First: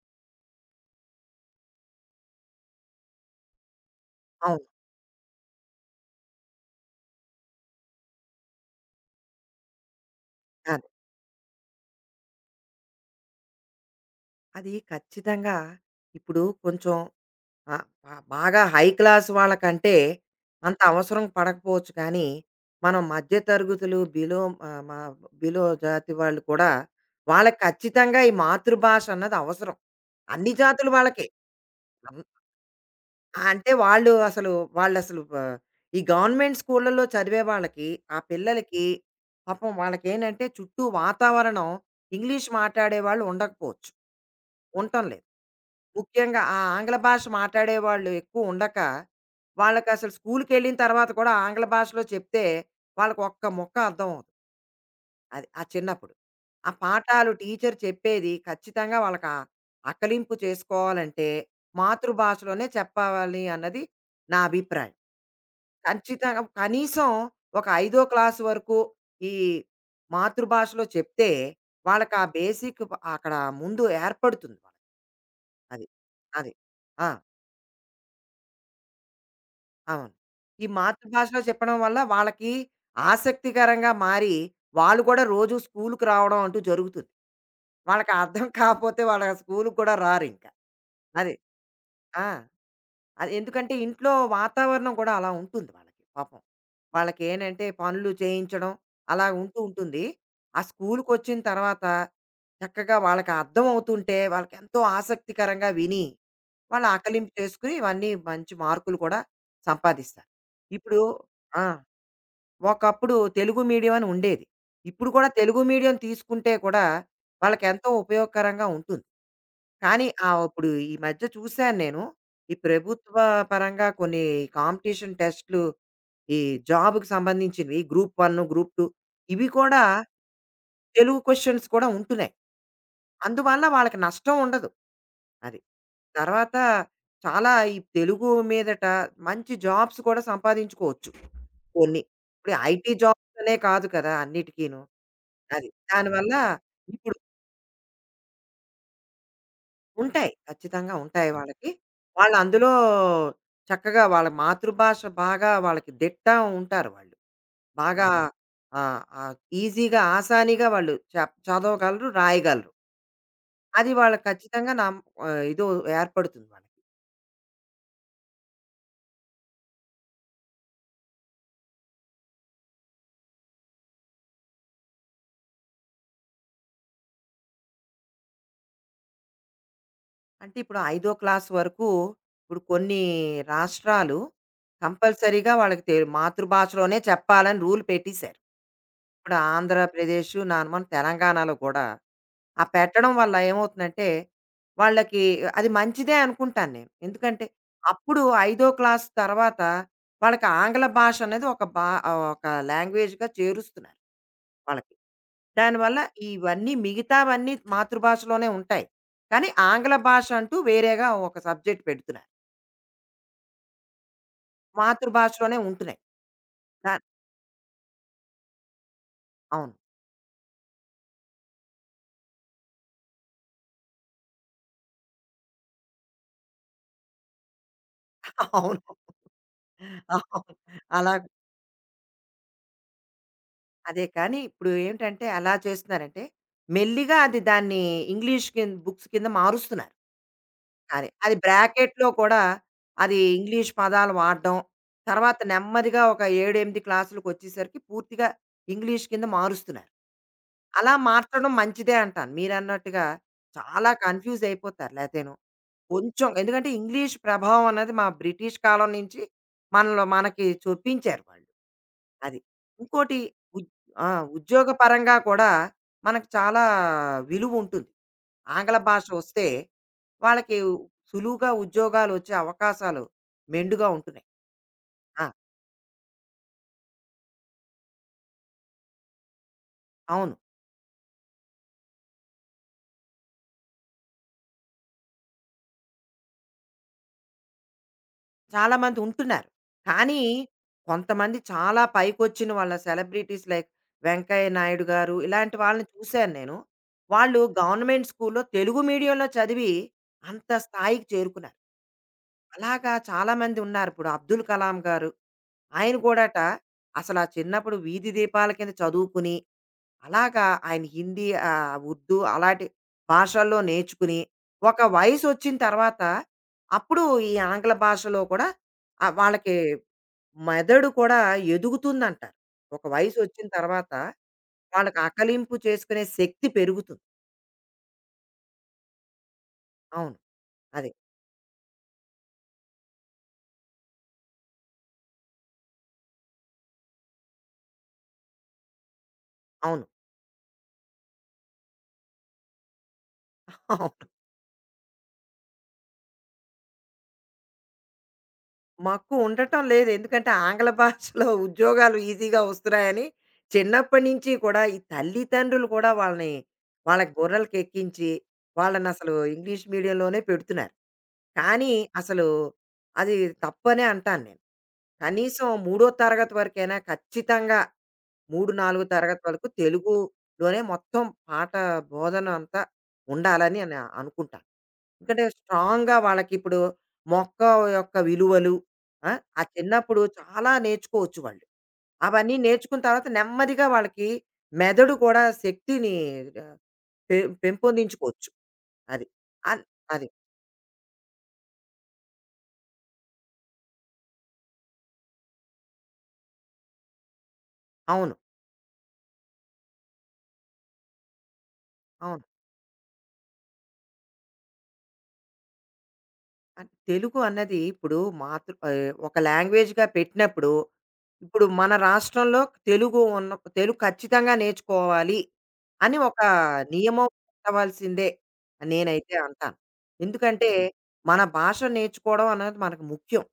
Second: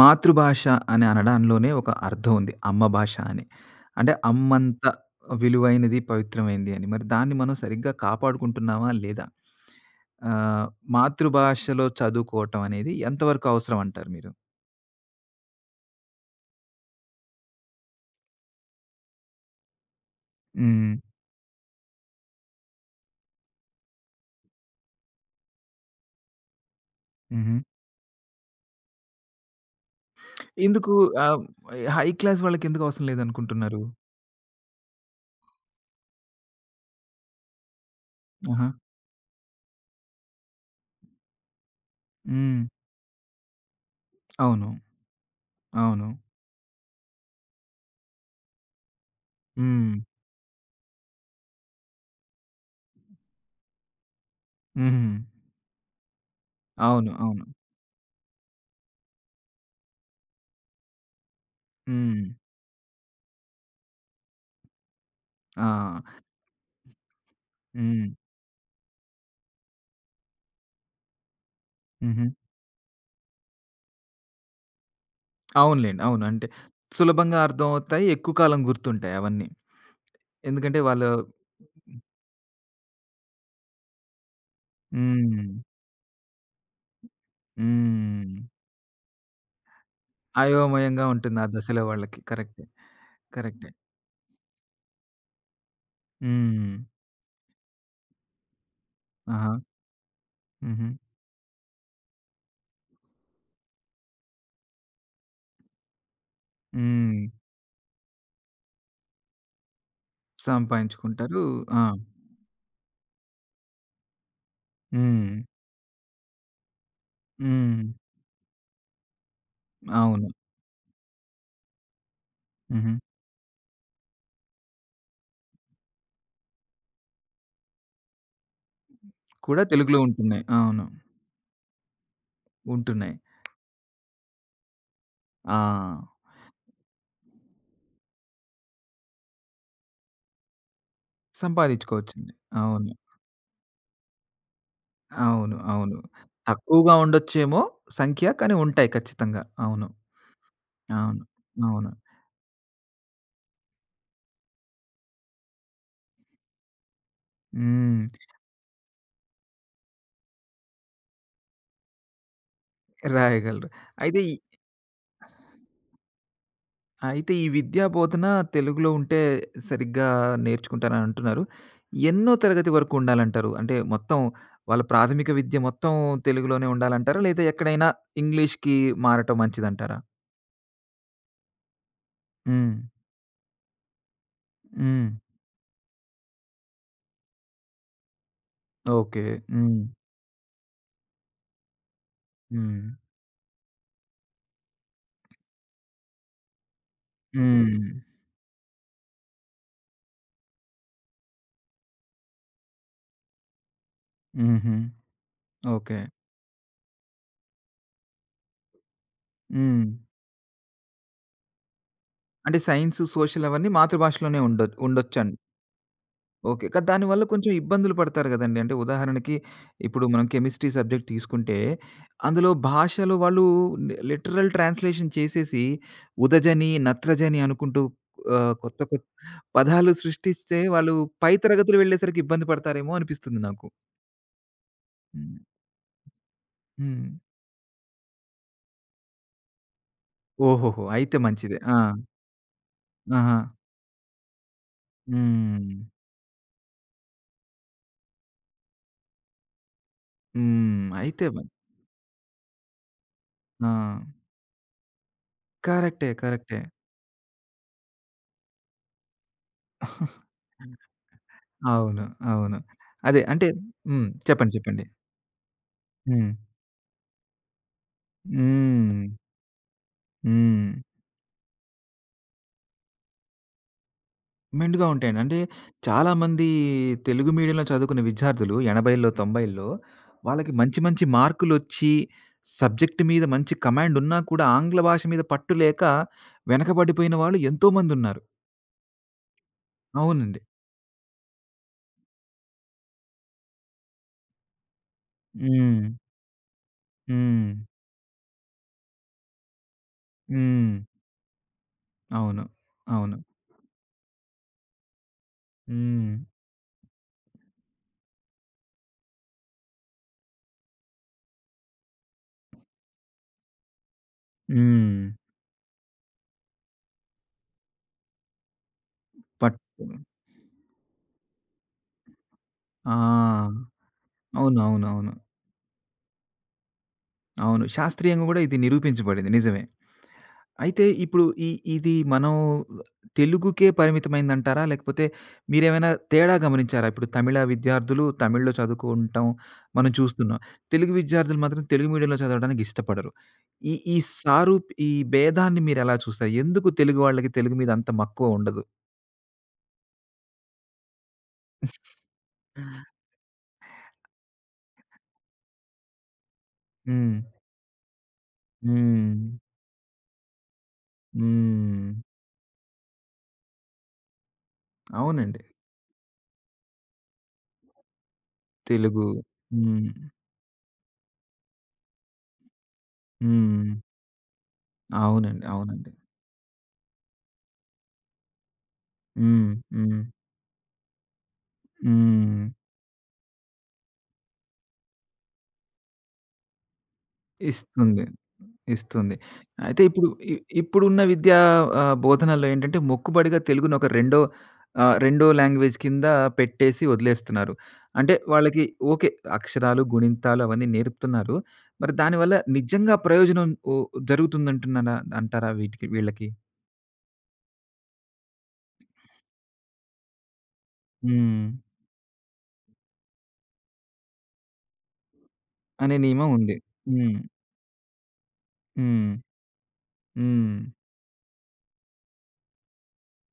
మాతృభాష అని అనడంలోనే ఒక అర్థం ఉంది. అమ్మ భాష అని. అంటే అవును. అమ్మంత విలువైనది, పవిత్రమైంది అని. మరి దాన్ని మనం సరిగ్గా కాపాడుకుంటున్నామా లేదా? ఆహ్, అదే. మాతృభాషలో చదువుకోవటం అనేది ఎంతవరకు అవసరం అంటారు మీరు? అది ఖచ్చితంగా ఇప్పుడు కొంచెం బాగా హై క్లాస్ వాళ్ళకంటే అంత హ్మ్. అవసరం పడకపోవచ్చు కానీ, మనం మధ్య తరగతులు బిలో ఆహ్, మా బిలో జాతి వాళ్ళు కూడా హుహు. వాళ్ళకి ఖచ్చితంగా ఈ మాతృభాష అన్నది అవసరం. అన్ని జాతుల ఎందుకు వాళ్ళకే. ఆహ్, హై అన్ క్లాస్ వాళ్ళకెందుకు అవసరం అంటే లేదనుకుంటున్నారు? వాళ్ళు అసలు వాళ్ళసలు వ ఈ గవర్నమెంట్ స్కూళ్ళలో చదివే వాళ్ళకి, ఆ ఆహా! పిల్లలకి పాపం వాళ్ళకేంటంటే చుట్టూ వాతావరణం ఇంగ్లీష్ హ్మ్. మాట్లాడే వాళ్ళు ఉండకపోవచ్చు. అవును. ఉండటం లేదు. అవును. ముఖ్యంగా ఆ ఆంగ్ల భాష మాట్లాడేవాళ్ళు ఎక్కువ ఉండక, హ్మ్. వాళ్ళకసలు స్కూలుకెళ్ళిన తర్వాత కూడా ఆంగ్ల భాషలో చెప్తే, వాళ్ళకి ఒక్క ముక్క అర్థం అవుతుంది. హుహు. అది ఆ చిన్నప్పుడు. ఆ అవును. పాఠాలు అవును. టీచర్ చెప్పేది ఖచ్చితంగా వాళ్ళకి ఆ అకలింపు చేసుకోవాలంటే, హ్మ్. మాతృభాషలోనే చెప్పావాలి అన్నది నా అభిప్రాయం. ఆ! ఖచ్చితంగా కనీసం ఒక ఐదో హ్మ్. క్లాసు వరకు ఈ మాతృభాషలో చెప్తే, వాళ్ళకి ఆ హుహు. బేసిక్ అక్కడ ముందు ఏర్పడుతుంది వాళ్ళకి. అది. అవునులెండి. అవును. అంటే అది. ఆ! సులభంగా అర్థమవుతాయి. ఎక్కువ కాలం గుర్తుంటాయి అవన్నీ. అవును. ఈ ఎందుకంటే వాళ్ళు. మాతృభాషలో చెప్పడం వల్ల వాళ్ళకి ఆసక్తికరంగా మారి, వాళ్ళు కూడా హ్మ్. రోజు స్కూలుకి రావడం అంటూ జరుగుతుంది. వాళ్ళకి హ్మ్. అర్థం కాకపోతే వాళ్ళ స్కూలుకి కూడా రారింక. అయోమయంగా అది. ఉంటుంది ఆ దశలో వాళ్ళకి. ఆ! కరెక్టే. అది కరెక్టే. ఎందుకంటే ఇంట్లో వాతావరణం కూడా అలా ఉంటుంది వాళ్ళకి పాపం. హ్మ్. వాళ్ళకేనంటే పనులు చేయించడం అలా ఆహా! ఉంటూ ఉంటుంది. ఆ హుహు. స్కూలుకొచ్చిన తర్వాత చక్కగా వాళ్ళకి అర్థం అవుతుంటే వాళ్ళకెంతో ఆసక్తికరంగా విని, వాళ్ళు హ్మ్. ఆకలింపు చేసుకొని ఇవన్నీ మంచి మార్కులు కూడా సంపాదిస్తారు. ఇప్పుడు సంపాయించుకుంటారు. ఆ! ఆ! ఒకప్పుడు తెలుగు మీడియం అని ఉండేది. ఇప్పుడు కూడా హ్మ్. తెలుగు మీడియం తీసుకుంటే కూడా హ్మ్. వాళ్ళకెంతో ఉపయోగకరంగా ఉంటుంది. కానీ అవును. ఇప్పుడు ఈ మధ్య చూసాను నేను. ఈ హుహు. ప్రభుత్వ పరంగా కొన్ని కాంపిటీషన్ టెస్ట్‌లు ఈ జాబ్‌కి సంబంధించినవి గ్రూప్ 1, గ్రూప్ 2 ఇవి కూడా కూడా తెలుగులో ఉంటున్నాయి. అవును. తెలుగు క్వెషన్స్ కూడా ఉంటున్నాయి. ఉంటున్నాయి. అందువల్ల వాళ్ళకి నష్టం ఉండదు. ఆ! అది. తర్వాత చాలా ఈ తెలుగు మీదట మంచి జాబ్స్ కూడా సంపాదించుకోవచ్చు కొన్ని. సంపాదించుకోవచ్చండి. ఇప్పుడు అవును. ఐటీ జాబ్స్ అనే కాదు కదా! అన్నిటికీను. అవును. అది. అవును. దానివల్ల తక్కువగా ఇప్పుడు ఉండొచ్చేమో సంఖ్య. కానీ ఉంటాయి ఖచ్చితంగా. అవును. ఉంటాయి. ఖచ్చితంగా అవును. ఉంటాయి వాళ్ళకి. అవును. వాళ్ళు అందులో చక్కగా వాళ్ళ మాతృభాష బాగా వాళ్ళకి దిట్ట ఉంటారు వాళ్ళు. హ్మ్. బాగా అవును. ఆహ్, ఆహ్, ఈజీగా ఆసానీగా వాళ్ళు చదవగలరు, రాయగలరు. రాయగలరు. అది అయితే వాళ్ళకి ఈ ఖచ్చితంగా ఇదో ఏర్పడుతుంది వాళ్ళకి. అయితే ఈ విద్యా బోధన తెలుగులో ఉంటే సరిగ్గా నేర్చుకుంటారని అంటున్నారు. ఎన్నో తరగతి వరకు ఉండాలంటారు? అంటే మొత్తం వాళ్ళ ప్రాథమిక విద్య మొత్తం తెలుగులోనే ఉండాలంటారా? లేదా ఎక్కడైనా ఇంగ్లీష్‌కి మారటం మంచిదంటారా? అంటే ఇప్పుడు ఐదో క్లాస్ వరకు ఇప్పుడు హ్మ్. కొన్ని రాష్ట్రాలు హ్మ్. కంపల్సరీగా వాళ్ళకి మాతృభాషలోనే చెప్పాలని రూల్ పెట్టేశారు. ఓకే. ఇప్పుడు హ్మ్. ఆంధ్రప్రదేశ్, నాను మన తెలంగాణలో కూడా ఆ హ్మ్. పెట్టడం వల్ల ఏమవుతుందంటే, వాళ్ళకి అది మంచిదే అనుకుంటాను నేను. ఎందుకంటే, హ్మ్. అప్పుడు ఐదో క్లాస్ తర్వాత వాళ్ళకి ఆంగ్ల భాష అనేది ఒక ఒక లాంగ్వేజ్‌గా చేరుస్తున్నారు హుహు. వాళ్ళకి. దానివల్ల ఓకే. ఇవన్నీ మిగతావన్నీ మాతృభాషలోనే ఉంటాయి. కానీ హ్మ్. ఆంగ్ల భాష అంటూ వేరేగా ఒక సబ్జెక్ట్ పెడుతున్నారు. అంటే సైన్స్, సోషల్ అవన్నీ మాతృభాషలోనే ఉండొచ్చు. మాతృభాషలోనే ఉంటున్నాయి. ఓకే. కానీ దా దానివల్ల కొంచెం ఇబ్బందులు పడతారు గదండీ! అంటే ఉదాహరణకి అవును. ఇప్పుడు మనం కెమిస్ట్రీ సబ్జెక్ట్ తీసుకుంటే, అందులో భాషలో వాళ్ళు లిటరల్ ట్రాన్స్‌లేషన్ చేసేసి ఉదజని, నత్రజని అనుకుంటూ కొత్త అవును. కొత్త పదాలు అవును. సృష్టిస్తే వాళ్ళు అలా పై తరగతులు వెళ్ళేసరికి ఇబ్బంది పడతారేమో అనిపిస్తుంది నాకు. అదే కానీ ఇప్పుడు ఏంటంటే హ్మ్. ఎలా చేస్తున్నారంటే హ్మ్. మెల్లిగా అది దాన్ని ఇంగ్లీష్ కింద బుక్స్ కింద మారుస్తున్నారు. ఓహోహో! అదే. అయితే అది మంచిదే. ఆ! బ్రాకెట్‌లో కూడా అది ఆహా! ఇంగ్లీష్ పదాలు వాడడం, తర్వాత హ్మ్. నెమ్మదిగా ఒక 7, 8 క్లాసులకొచ్చేసరికి పూర్తిగా ఇంగ్లీష్ కింద మారుస్తున్నారు. హ్మ్. అలా అయితే మ మార్చడం మంచిదే అంటాను. మీరన్నట్టుగా ఆ! చాలా కన్‌ఫ్యూజ్ అయిపోతారు లేతేను. కరెక్టే. కొంచెం కరెక్టే. ఎందుకంటే ఇంగ్లీష్ ప్రభావం అనేది మా బ్రిటిష్ కాలం నుంచి మనలో మనకి చూపించారు వాళ్ళు. అవును. అది. అవును. ఇంకోటి అదే అంటే. ఉద్ హ్మ్. ఆ! చెప్పండి. ఉద్యోగ చెప్పండి. పరంగా కూడా మనకు హ్మ్. చాలా విలువుంటుంది. ఆంగ్ల హ్మ్. భాష వస్తే వాళ్ళకి హ్మ్. సులువుగా ఉద్యోగాలొచ్చే అవకాశాలు మెండుగా ఉంటున్నాయి. మెండుగా ఉంటాయండి. ఆ! అంటే చాలామంది తెలుగు మీడియంలో చదువుకున్న విద్యార్థులు 80లో, 90లో అవును. వాళ్ళకి మంచి మంచి మార్కులొచ్చి సబ్జెక్ట్ మీద మంచి కమాండ్ ఉన్నా కూడా ఆంగ్ల భాష మీద పట్టు లేక వెనకబడిపోయిన వాళ్ళు ఎంతోమందున్నారు. చాలామంది ఉంటున్నారు. కానీ, అవునండి. కొంతమంది చాలా పైకొచ్చిన వాళ్ళ సెలబ్రిటీస్ లైక్ 'వెంకయ్య నాయుడు' గారు ఇలాంటి హ్మ్. వాళ్ళని చూశాను నేను. వాళ్ళు హ్మ్. గవర్నమెంట్ స్కూల్‌లో తెలుగు మీడియంలో చదివి అంత హ్మ్. స్థాయికి చేరుకున్నారు. అవును. అలాగా అవును. చాలామంది ఉన్నారు. ఇప్పుడు 'అబ్దుల్ కలాం' గారు ఆయన హ్మ్. కూడాట అసలా చిన్నప్పుడు వీధి దీపాల కింద చదువుకుని అలాగా ఆయన హిందీ, ఉర్దూ అలాంటి భాషల్లో నేర్చుకుని, ఒక హ్మ్. వయసొచ్చిన తర్వాత అప్పుడు ఈ ఆంగ్ల భాషలో కూడా వాళ్ళకి పట్టు. మెదడు కూడా ఎదుగుతుందంటారు. ఒక వయసొచ్చిన ఆ! తర్వాత వాళ్ళకి అవునవునవును. ఆకలింపు చేసుకునే శక్తి పెరుగుతుంది. అవును. శాస్త్రీయంగా గూడా ఇది నిరూపించబడింది. నిజమే. అవును. అయితే అదే. ఇప్పుడు ఇది మనం తెలుగుకే పరిమితమైందంటారా? లేకపోతే మీరేమైనా తేడా గమనించారా? ఇప్పుడు తమిళ విద్యార్థులు తమిళ్‌లో చదువుకుంటాం అవును. మనం చూస్తున్నాం. తెలుగు విద్యార్థులు మాత్రం తెలుగు మీడియంలో చదవడానికి ఇష్టపడరు. ఈ ఈ అవును. సారూప్ ఈ భేదాన్ని మీరెలా చూస్తారు? ఎందుకు తెలుగు వాళ్ళకి తెలుగు మీద అంత మక్కువ ఉండదు? మక్కువ ఉండటం లేదు. ఎందుకంటే ఆంగ్ల భాషలో ఉద్యోగాలు ఈజీగా వస్తున్నాయని చిన్నప్పటి నుంచి కూడా ఈ తల్లిదండ్రులు కూడా వాళ్ళని వాళ్ళ హ్మ్. గొర్రెలకెక్కించి హ్మ్. వాళ్ళనసలు ఇంగ్లీష్ మీడియంలోనే పెడుతున్నారు. కానీ హ్మ్. అసలు అది తప్పనే అంటాను నేను. అవునండి. కనీసం మూడో తరగతి వరకైనా ఖచ్చితంగా 3, 4 తెలుగు. తరగతి వరకు హ్మ్. తెలుగులోనే మొత్తం పాఠ బోధన అంతా ఉండాలని హ్మ్. అని అనుకుంటాను. ఎందుకంటే అవునండి. అవునండి. స్ట్రాంగ్‌గా వాళ్ళకిప్పుడు మొక్క యొక్క విలువలు ఆ! ఆ హ్మ్. హ్మ్. చిన్నప్పుడు చాలా నేర్చుకోవచ్చు వాళ్ళు. అవన్నీ హ్మ్. నేర్చుకున్న తర్వాత నెమ్మదిగా వాళ్ళకి మెదడు కూడా శక్తిని ఆహ్, పె ఇస్తుంది. పెంపొందించుకోవచ్చు. అది. ఇస్తుంది. అన్ అయితే ఇప్పుడు. అది. ఇ ఇప్పుడున్న విద్యా బోధనల్లో ఏంటంటే మొక్కుబడిగా తెలుగుని ఒక రెండో రెండో లాంగ్వేజ్ కింద పెట్టేసి వదిలేస్తున్నారు. అవును. అంటే వాళ్ళకి. ఓకే. అక్షరాలు, గుణింతాలు అవన్నీ నేర్పుతున్నారు. మరి అవును. దానివల్ల నిజంగా ప్రయోజనం జరుగుతుందంటున్నారా అంటారా వీటికి వీళ్ళకి? అంటే తెలుగు అన్నది ఇప్పుడు ఒక లాంగ్వేజ్‌గా పెట్టినప్పుడు ఇప్పుడు హ్మ్. మన రాష్ట్రంలో తెలుగు ఉన్న తెలుగు ఖచ్చితంగా నేర్చుకోవాలి అనే అని ఒక నియమం ఉంది. నియమం హ్మ్. ఉండవలసిందే అని హ్మ్. నేనైతే అంటాను. ఎందుకంటే హ్మ్. మన భాష నేర్చుకోవడం అనేది మనకు ముఖ్యం.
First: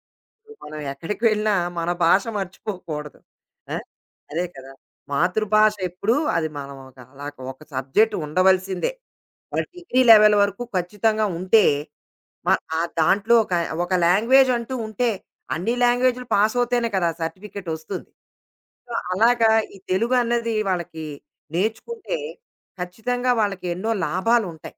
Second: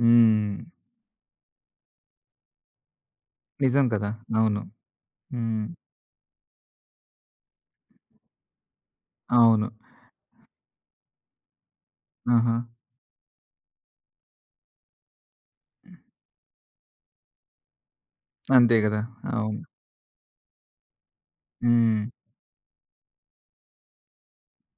హ్మ్. మనం ఎక్కడికి వెళ్ళినా మన భాష మర్చిపోకూడదు. ఆ! నిజం కదా! అదే అవును. కదా! హ్మ్. మాతృభాష ఎప్పుడూ అది మనం ఒక అలా ఒక సబ్జెక్ట్ ఉండవలసిందే. వాళ్ళ అవును. డిగ్రీ లెవెల్ వరకు ఖచ్చితంగా ఉంటే, మ ఆహా! ఆ దాంట్లో ఒక ఒక లాంగ్వేజ్ అంటూ ఉంటే, అన్ని లాంగ్వేజ్‌లు పాస్ అవుతేనే కదా! సర్టిఫికేట్ వస్తుంది. అంతే సో, గదా! అలాగా అవును. ఈ తెలుగు అన్నది వాళ్ళకి హ్మ్. నేర్చుకుంటే, ఖచ్చితంగా వాళ్ళకి ఎన్నో లాభాలుంటాయి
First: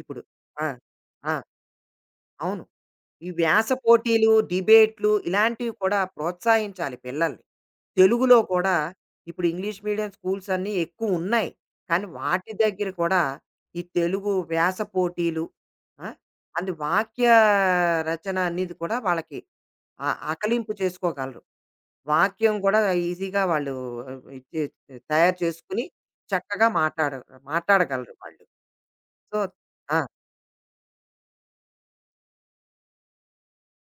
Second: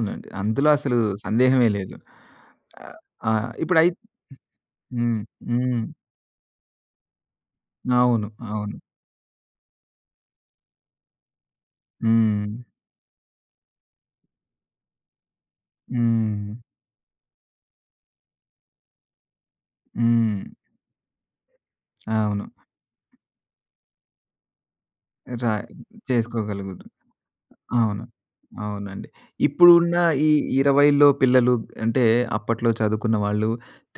ఇప్పుడు. అందులో ఆ! అసలు ఆ! సందేహమే లేదు. అవును. ఆహ్, ఈ ఆ! వ్యాస ఇప్పుడై పోటీలు, డిబేట్లు హ్మ్. ఇలాంటివి హ్మ్. కూడా ప్రోత్సహించాలి పిల్లల్ని. అవును. తెలుగులో కూడా అవును. ఇప్పుడు ఇంగ్లీష్ మీడియం స్కూల్స్ అన్నీ ఎక్కువున్నాయి. కానీ హ్మ్. వాటి దగ్గర కూడా ఈ తెలుగు వ్యాస పోటీలు ఆ! హ్మ్. అండ్ వాక్య రచన అనేది కూడా వాళ్ళకి ఆ హ్మ్. ఆకలింపు చేసుకోగలరు. అవును. వాక్యం కూడా ఈజీగా వాళ్ళు ఆ, ఇది తయారు రా చేసుకొని చక్కగా చేసుకోగలుగుదు. అవును. మాట్లాడగలరు వాళ్ళు. అవునండి. సో ఇప్పుడున్న ఆ! ఈ 20లో పిల్లలు, అంటే అప్పట్లో చదువుకున్న వాళ్ళు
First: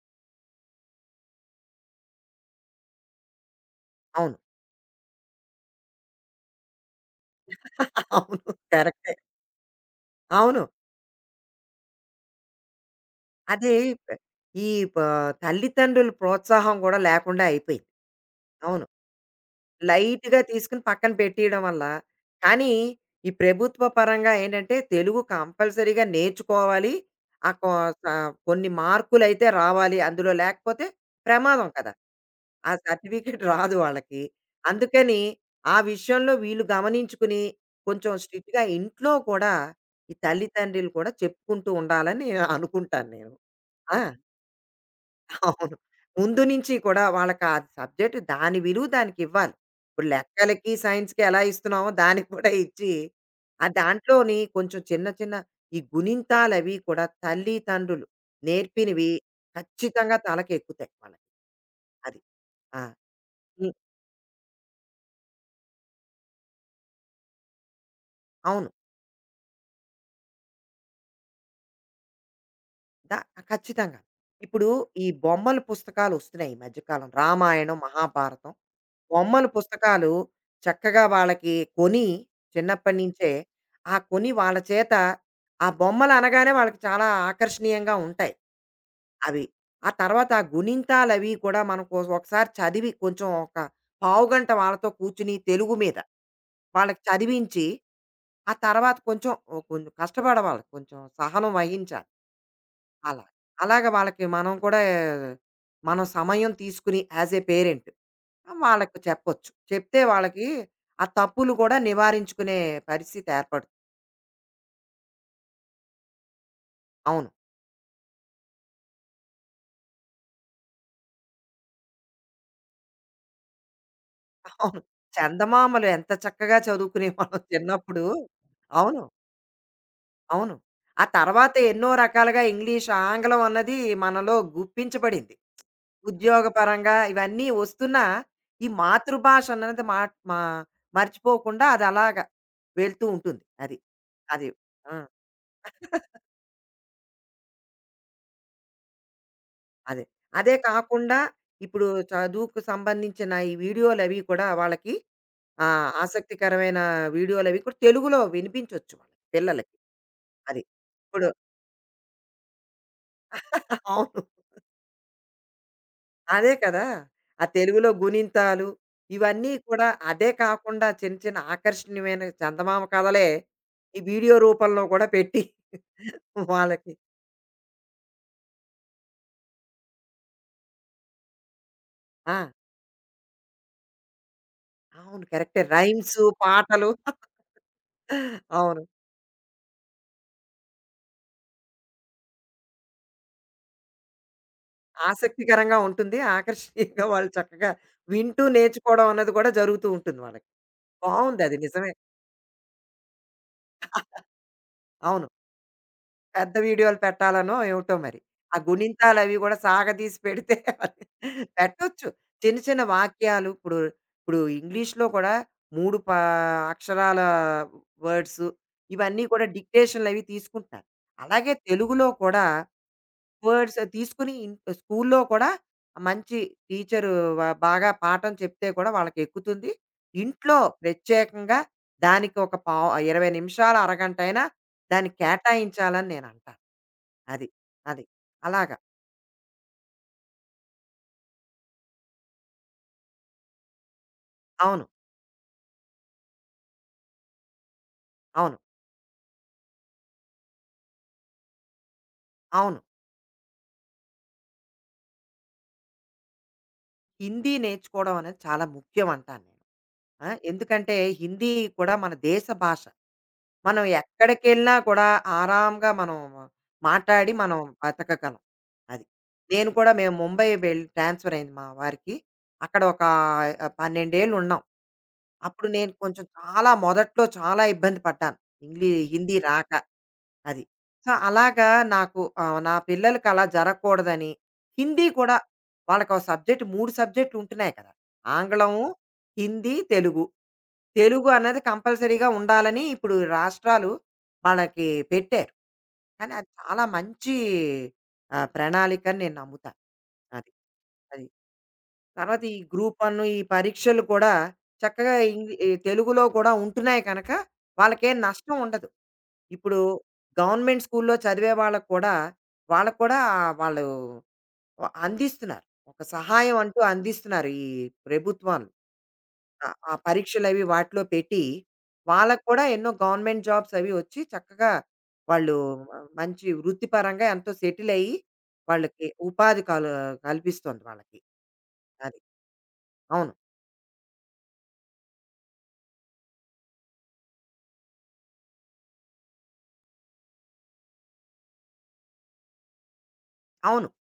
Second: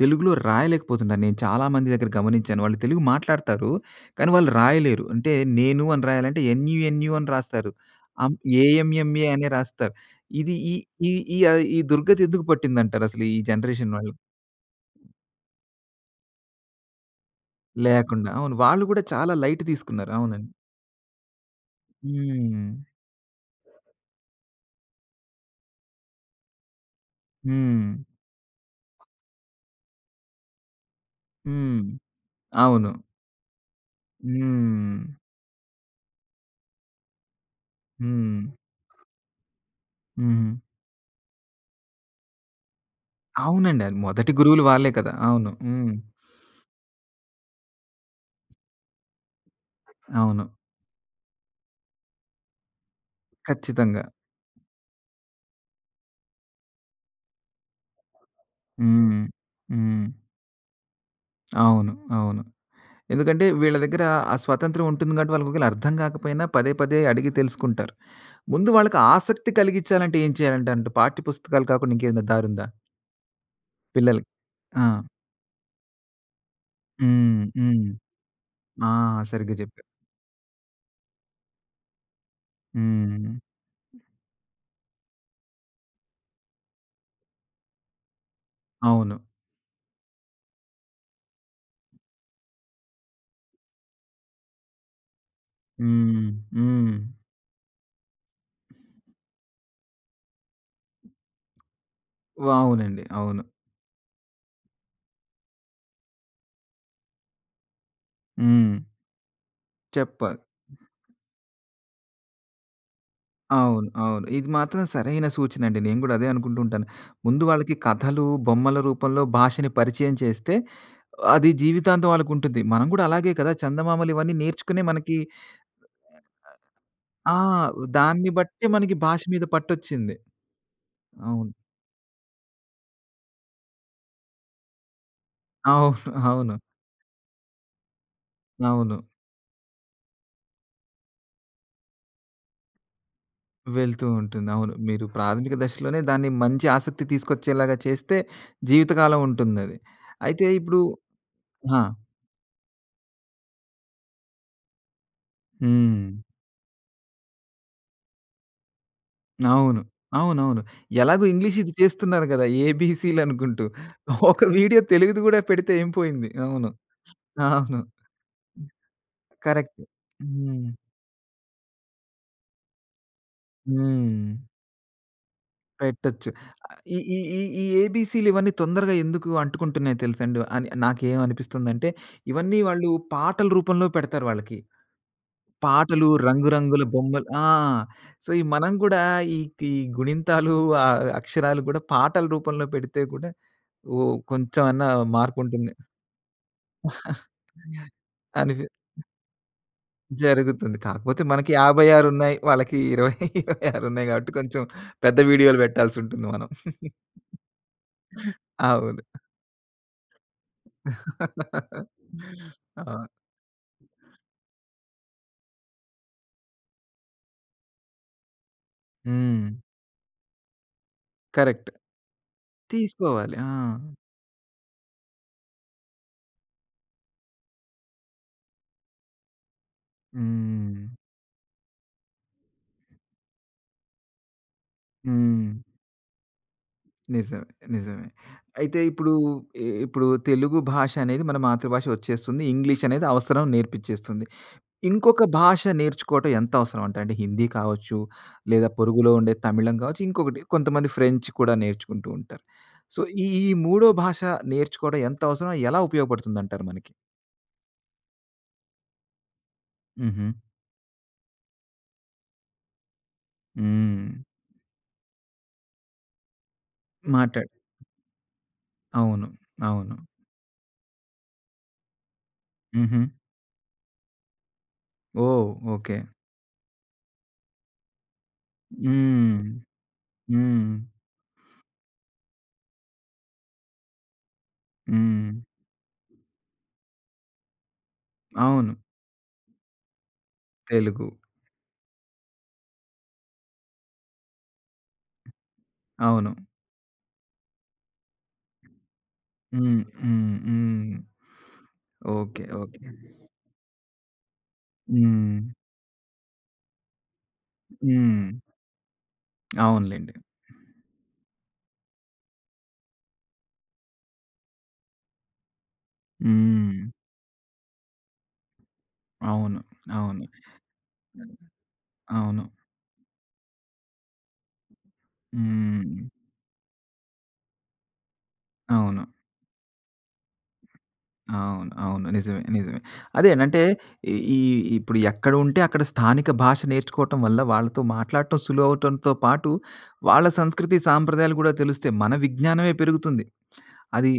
తెలుగులో రాయలేకపోతున్నారు. నేను చాలా మంది దగ్గర గమనించాను. వాళ్ళు తెలుగు మాట్లాడతారు. కానీ అవును. వాళ్ళు రాయలేరు. అంటే నేను అని రాయాలంటే ఎన్‌యుఎన్‌యు అని రాస్తారు. అం అవును. కరెక్టే. ఏఎంఎంఏ అనే రాస్తారు. ఇది అవును. ఈ ఈ ఈ ఆహ్, ఈ దుర్గతి ఎందుకు పట్టిందంటారు అసలు ఈ అదే జనరేషన్ వాళ్ళు? ప- ఈ ప తల్లిదండ్రుల ప్రోత్సాహం గూడా లేకుండా అయిపోయింది. లేకుండా. అవును. వాళ్ళు అవును. గూడా చాలా లైట్ తీసుకున్నారు. లైట్‌గా అవునండి. తీసుకొని పక్కన పెట్టేయడం వల్ల, హ్మ్. కానీ ఈ ప్రభుత్వ పరంగా ఏంటంటే, తెలుగు కంపల్సరీగా నేర్చుకోవాలి. ఆ కొ హ్మ్. స కొన్ని మార్కులైతే రావాలి. అందులో లేకపోతే ప్రమాదం హ్మ్. కదా! ఆ అవును. సర్టిఫికేట్ రాదు వాళ్ళకి. హ్మ్. అందుకని ఆ విషయంలో వీళ్ళు గమనించుకుని, కొంచెం హ్మ్. స్ట్రిక్ట్‌గా ఇంట్లో కూడా ఈ హ్మ్. తల్లిదండ్రులు కూడా చెప్పుకుంటూ ఉండాలని అనుకుంటాను నేను. అవునండి. అది ఆ! మొదటి గురువులు వాళ్ళే కదా! అవును. అవును. హ్మ్. ముందు నుంచి కూడా వాళ్ళకి ఆ సబ్జెక్ట్ దాని విలువ దానికి ఇవ్వాలి. ఇప్పుడు అవును. లెక్కలకి, సైన్స్‌కి ఎలా ఇస్తున్నామో దానికి కూడా ఇచ్చి, ఆ ఖచ్చితంగా. దాంట్లోని కొంచెం చిన్న చిన్న ఈ గుణింతాలవి కూడా తల్లి, తండ్రులు నేర్పినవి హ్మ్. హ్మ్. ఖచ్చితంగా తలకెక్కుతాయి వాళ్ళకి. అవును. అది. అవును. ఆ! ఎందుకంటే హ్మ్. వీళ్ళ దగ్గర ఆ స్వాతంత్రం ఉంటుంది కాబట్టి వాళ్ళకి ఒకవేళ అర్థం కాకపోయినా పదే పదే అడిగి తెలుసుకుంటారు. ముందు అవును. వాళ్ళకి ఆసక్తి కలిగించాలంటే ఏం చేయాలంట అంటే పాఠ్య పుస్తకాలు కాకుండా ఇంకేదైనా దారుందా ద ఖచ్చితంగా. పిల్లలకి? ఇప్పుడు ఆ! ఈ బొమ్మల పుస్తకాలొస్తున్నాయి ఈ మధ్య కాలం. హ్మ్. రామాయణం, హ్మ్. మహాభారతం ఆ! బొమ్మల సరిగ్గా చెప్పారు. పుస్తకాలు చక్కగా వాళ్ళకి కొని చిన్నప్పటి హ్మ్. నుంచే ఆ కొని వాళ్ళ చేత ఆ బొమ్మలు అనగానే వాళ్ళకి చాలా ఆకర్షణీయంగా ఉంటాయి అవును. అవి. ఆ తర్వాత ఆ గుణింతాలు అవి కూడా మనం ఒకసారి చదివి కొంచెం ఒక పావుగంట వాళ్ళతో కూర్చుని తెలుగు మీద హ్మ్. హ్మ్. వాళ్ళకి చదివించి, ఆ తర్వాత కొంచెం కష్టపడవాలి. కొంచెం సహనం వహించాలి. అవునండి. అలా. అవును. అలాగ వాళ్ళకి మనం కూడా మనం సమయం తీసుకుని యాస్ ఎ పేరెంట్ హ్మ్. వాళ్ళకి చెప్పొచ్చు. చెప్తే చెప్పాలి. వాళ్ళకి ఆ తప్పులు కూడా నివారించుకునే పరిస్థితి ఏర్పడుతుంది. అవును. అవును. ఇది మాత్రం సరైన సూచనండి. నేను గూడా అదే అనుకుంటూ ఉంటాను. అవును. ముందు వాళ్ళకి కథలు, బొమ్మల రూపంలో భాషని పరిచయం చేస్తే అది జీవితాంతం వాళ్ళకుంటుంది. మనం గూడా అలాగే కదా! చందమామలు ఇవన్నీ నేర్చుకునే అవును. మనకి. చందమామలు ఎంత చక్కగా ఆ! చదువుకునేవాళ్ళం చిన్నప్పుడు. దాన్ని బట్టే మనకి అవును. భాష మీద పట్టొచ్చింది. అవును. ఆ అవును. తర్వాత ఎన్నో రకాలుగా ఇంగ్లీష్, ఆంగ్లం అన్నది మనలో గుప్పించబడింది. అవును. అవును. ఉద్యోగపరంగా ఇవన్నీ వస్తున్నా ఈ అవును. మాతృభాష అన్నది మా మా మర్చిపోకుండా అది అలాగా వెళ్తూ ఉంటుంది. అది. వెళ్తూ అది. ఉంటుంది. అవును. ఆ! మీరు ప్రాథమిక దశలోనే దాన్ని మంచి ఆసక్తి తీసుకొచ్చేలాగా చేస్తే జీవితకాలం ఉంటుందది. అదే. అయితే అదే ఇప్పుడు. కాకుండా ఆ! ఇప్పుడు చదువుకు సంబంధించిన ఈ వీడియోలవి కూడా వాళ్ళకి హ్మ్. ఆసక్తికరమైన వీడియోలవి కూడా తెలుగులో వినిపించొచ్చు వాళ్ళకి పిల్లలకి. అవును. అవునవును. అది. ఎలాగో ఇప్పుడు ఇంగ్లీష్ ఇది చేస్తున్నారు గదా! ఏబీసీలనుకుంటూ. అవును. ఒక వీడియో తెలుగుది గూడా పెడితే ఏం పోయింది. అదే అవును. కదా! ఆ అవును. తెలుగులో గుణింతాలు ఇవన్నీ కరెక్ట్. కూడా అదే హ్మ్. కాకుండా చిన్న చిన్న ఆకర్షణీయమైన చందమామ కథలే ఈ హ్మ్. వీడియో రూపంలో కూడా పెట్టి పెట్టొచ్చు. ఆహ్, వాళ్ళకి ఈ ఈ ఈ ఈ ఏబీసీలు ఇవన్నీ తొందరగా ఎందుకు అంటుకుంటున్నాయి తెలుసండి? అని నాకేమనిపిస్తుందంటే, ఆ! ఇవన్నీ వాళ్ళు పాటల రూపంలో పెడతారు వాళ్ళకి. అవును. కరెక్టే. పాటలు, రైమ్సు, రంగురంగుల పాటలు బొమ్మలు. ఆ! సో, ఈ మనం అవును. గూడా ఈ ఈ గుణింతాలు, అక్షరాలు గూడా పాటల రూపంలో పెడితే గూడా ఓహ్! కొంచెమన్నా మార్పుంటుంది. ఆసక్తికరంగా ఉంటుంది. ఆకర్షణీయంగా వాళ్ళు చక్కగా వింటూ అనిపి నేర్చుకోవడం అన్నది కూడా జరుగుతూ ఉంటుంది వాళ్ళకి. జరుగుతుంది. కాకపోతే బావుంది మనకి అది నిజమే. 56 ఉన్నాయి. వాళ్ళకి 20, 26 ఉన్నాయి గాబట్టి కొంచెం పెద్ద అవును. వీడియోలు పెట్టాల్సుంటుంది మనం. పెద్ద వీడియోలు పెట్టాలనో ఏమిటో మరి. ఆ అవును. గుణింతాలు అవి కూడా సాగదీసి పెడితే పెట్టొచ్చు. చిన్న చిన్న అవును. వాక్యాలు ఇప్పుడు, ఇప్పుడు ఇంగ్లీష్‌లో కూడా 3 పా అక్షరాల వర్డ్స్ ఇవన్నీ హ్మ్. కూడా డిక్టేషన్‌లవి తీసుకుంటున్నారు. అలాగే కరెక్ట్. తెలుగులో కూడా తీసుకోవాలి. ఆ! వర్డ్స్ తీసుకుని ఇన్ స్కూల్లో కూడా మంచి టీచరు బాగా పాఠం చెప్తే కూడా వాళ్ళకెక్కుతుంది. ఇంట్లో హ్మ్. ప్రత్యేకంగా దానికి ఒక పావు 20 నిమిషాలు, అరగంటైనా దాన్ని హ్మ్. కేటాయించాలని నేనంటాను. నిజమే. అది. అది. నిజమే. అలాగా. అయితే ఇప్పుడు. ఇప్పుడు తెలుగు భాష అనేది మన మాతృభాష వచ్చేస్తుంది. ఇంగ్లీష్ అనేది అవసరం నేర్పిచ్చేస్తుంది. అవును. ఇంకొక భాష నేర్చుకోవటం ఎంత అవసరం అంటారు? అంటే హిందీ కావచ్చు, అవును. లేదా పొరుగులో ఉండే తమిళం కావచ్చు, ఇంకొకటి కొంతమంది ఫ్రెంచ్ కూడా నేర్చుకుంటూ ఉంటారు. అవును. సో, ఈ ఈ మూడో భాష నేర్చుకోవడం ఎంత అవసరం? ఎలా ఉపయోగపడుతుందంటారు మనకి? హిందీ నేర్చుకోవడం అనేది చాలా ముఖ్యం అంటాను నేను. హుహు. ఆ! ఎందుకంటే హిందీ కూడా మన దేశ భాష. మనం హ్మ్. ఎక్కడికెళ్ళినా కూడా ఆరాంగా మనం మాట్లాడి మాట్లాడు మనం బతకగలం. అది. అవును. నేను కూడా అవును. మేము ముంబై వెళ్ ట్రాన్స్‌ఫర్ అయింది మా వారికి. అక్కడ హుహు. ఒక 12 ఏళ్ళు ఉన్నాం. ఓహ్! అప్పుడు నేను ఓకే. చాలా మొదట్లో చాలా ఇబ్బంది పడ్డాను. హ్మ్. హిందీ రాక అది. హ్మ్. సో, అలాగా నాకు నా పిల్లలకి అలా జరగకూడదని హిందీ హ్మ్. కూడా వాళ్ళకో సబ్జెక్ట్ 3 సబ్జెక్టులు ఉంటున్నాయి కదా! అవును. ఆంగ్లము, హిందీ, తెలుగు. తెలుగు. తెలుగు అన్నది కంపల్సరీగా ఉండాలని ఇప్పుడు రాష్ట్రాలు మనకి పెట్టారు. అవును. కానీ అది చాలా మంచి ప్రణాళిక అని నేను నమ్ముతాను. హ్మ్. హ్మ్. అది. హ్మ్. అది. ఓకే. తర్వాత ఈ ఓకే. గ్రూప్ వన్ ఈ పరీక్షలు కూడా చక్కగా హ్మ్. ఈ తెలుగులో కూడా ఉంటున్నాయి కనుక వాళ్ళకేం హ్మ్. నష్టం ఉండదు. ఇప్పుడు అవునులెండి. గవర్నమెంట్ స్కూల్‌లో చదివే వాళ్ళకి కూడా, వాళ్ళకి కూడా ఆ వాళ్ళు అందిస్తున్నారు. ఒక సహాయం అంటూ హ్మ్. అందిస్తున్నారు ఈ ప్రభుత్వాలు. అవును. ఆ ఆ అవును. పరీక్షలవి వాటిలో పెట్టి, అవును. వాళ్ళకి కూడా ఎన్నో గవర్నమెంట్ జాబ్స్ అవి వచ్చి చక్కగా వాళ్ళు మ హ్మ్. మంచి వృత్తిపరంగా ఎంతో సెటిల్ అయ్యి, అవును. వాళ్ళకి ఉపాధి కల కల్పిస్తోంది వాళ్ళకి. అవును. అవును. అది. నిజమే. నిజమే. అవును. అదేనంటే ఈ ఈ ఇప్పుడు ఎక్కడ ఉంటే అక్కడ స్థానిక భాష నేర్చుకోవటం వల్ల వాళ్ళతో మాట్లాడటం సులువవటంతో పాటు, వాళ్ళ సంస్కృతి, సాంప్రదాయాలు గూడా తెలుస్తాయి. మన విజ్ఞానమే పెరుగుతుంది. అవును. అది.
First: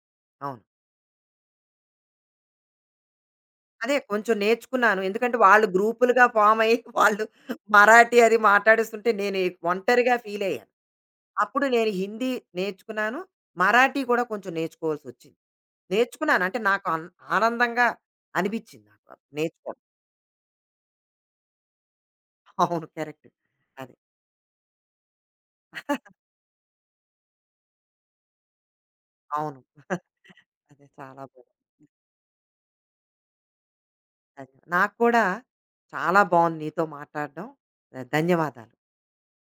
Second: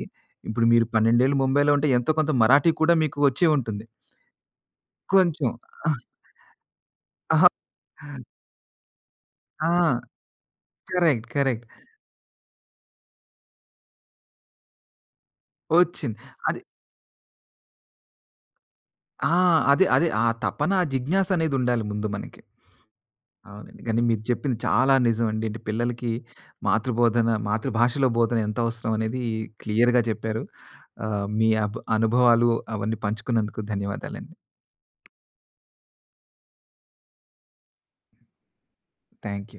అవును. ఇప్పుడు మీరు 12 ఏళ్ళు ముంబైలో ఉంటే ఎంతో కొంత మరాఠీ కూడా మీకు వచ్చే ఉంటుంది. అదే కొంచెం నేర్చుకున్నాను. ఎందుకంటే కొంచెం. వాళ్ళు గ్రూపులుగా ఫార్మ్ అయ్యి వాళ్ళు మరాఠీ అది మాట్లాడేస్తుంటే నేను ఆ! ఒంటరిగా ఫీల్ అయ్యాను. కరెక్ట్. కరెక్ట్. అప్పుడు నేను హిందీ నేర్చుకున్నాను. మరాఠీ కూడా కొంచెం నేర్చుకోవాల్సొచ్చింది. వచ్చింది. నేర్చుకున్నాను. అంటే అది. నాకు ఆనందంగా అనిపిచ్చింది నాకు ఆ! నేర్చుకోవడం. అదే. అదే. ఆ తపన, ఆ జిజ్ఞాస అనేదుండాలి ముందు మనకి. అవును. కరెక్ట్. అవునండి. అది. కానీ మీరు చెప్పింది చాలా నిజం అండి. అంటే పిల్లలకి మాతృబోధన, మాతృభాషలో బోధన ఎంత అవసరం అనేది అవును. క్లియర్‌గా చెప్పారు. అదే చాలా మీ బాగుంది. అనుభవాలు అవన్నీ పంచుకున్నందుకు ధన్యవాదాలండి. నాకు కూడా చాలా బాగుంది నీతో మాట్లాడడం. ధన్యవాదాలు. Thank you. అండి.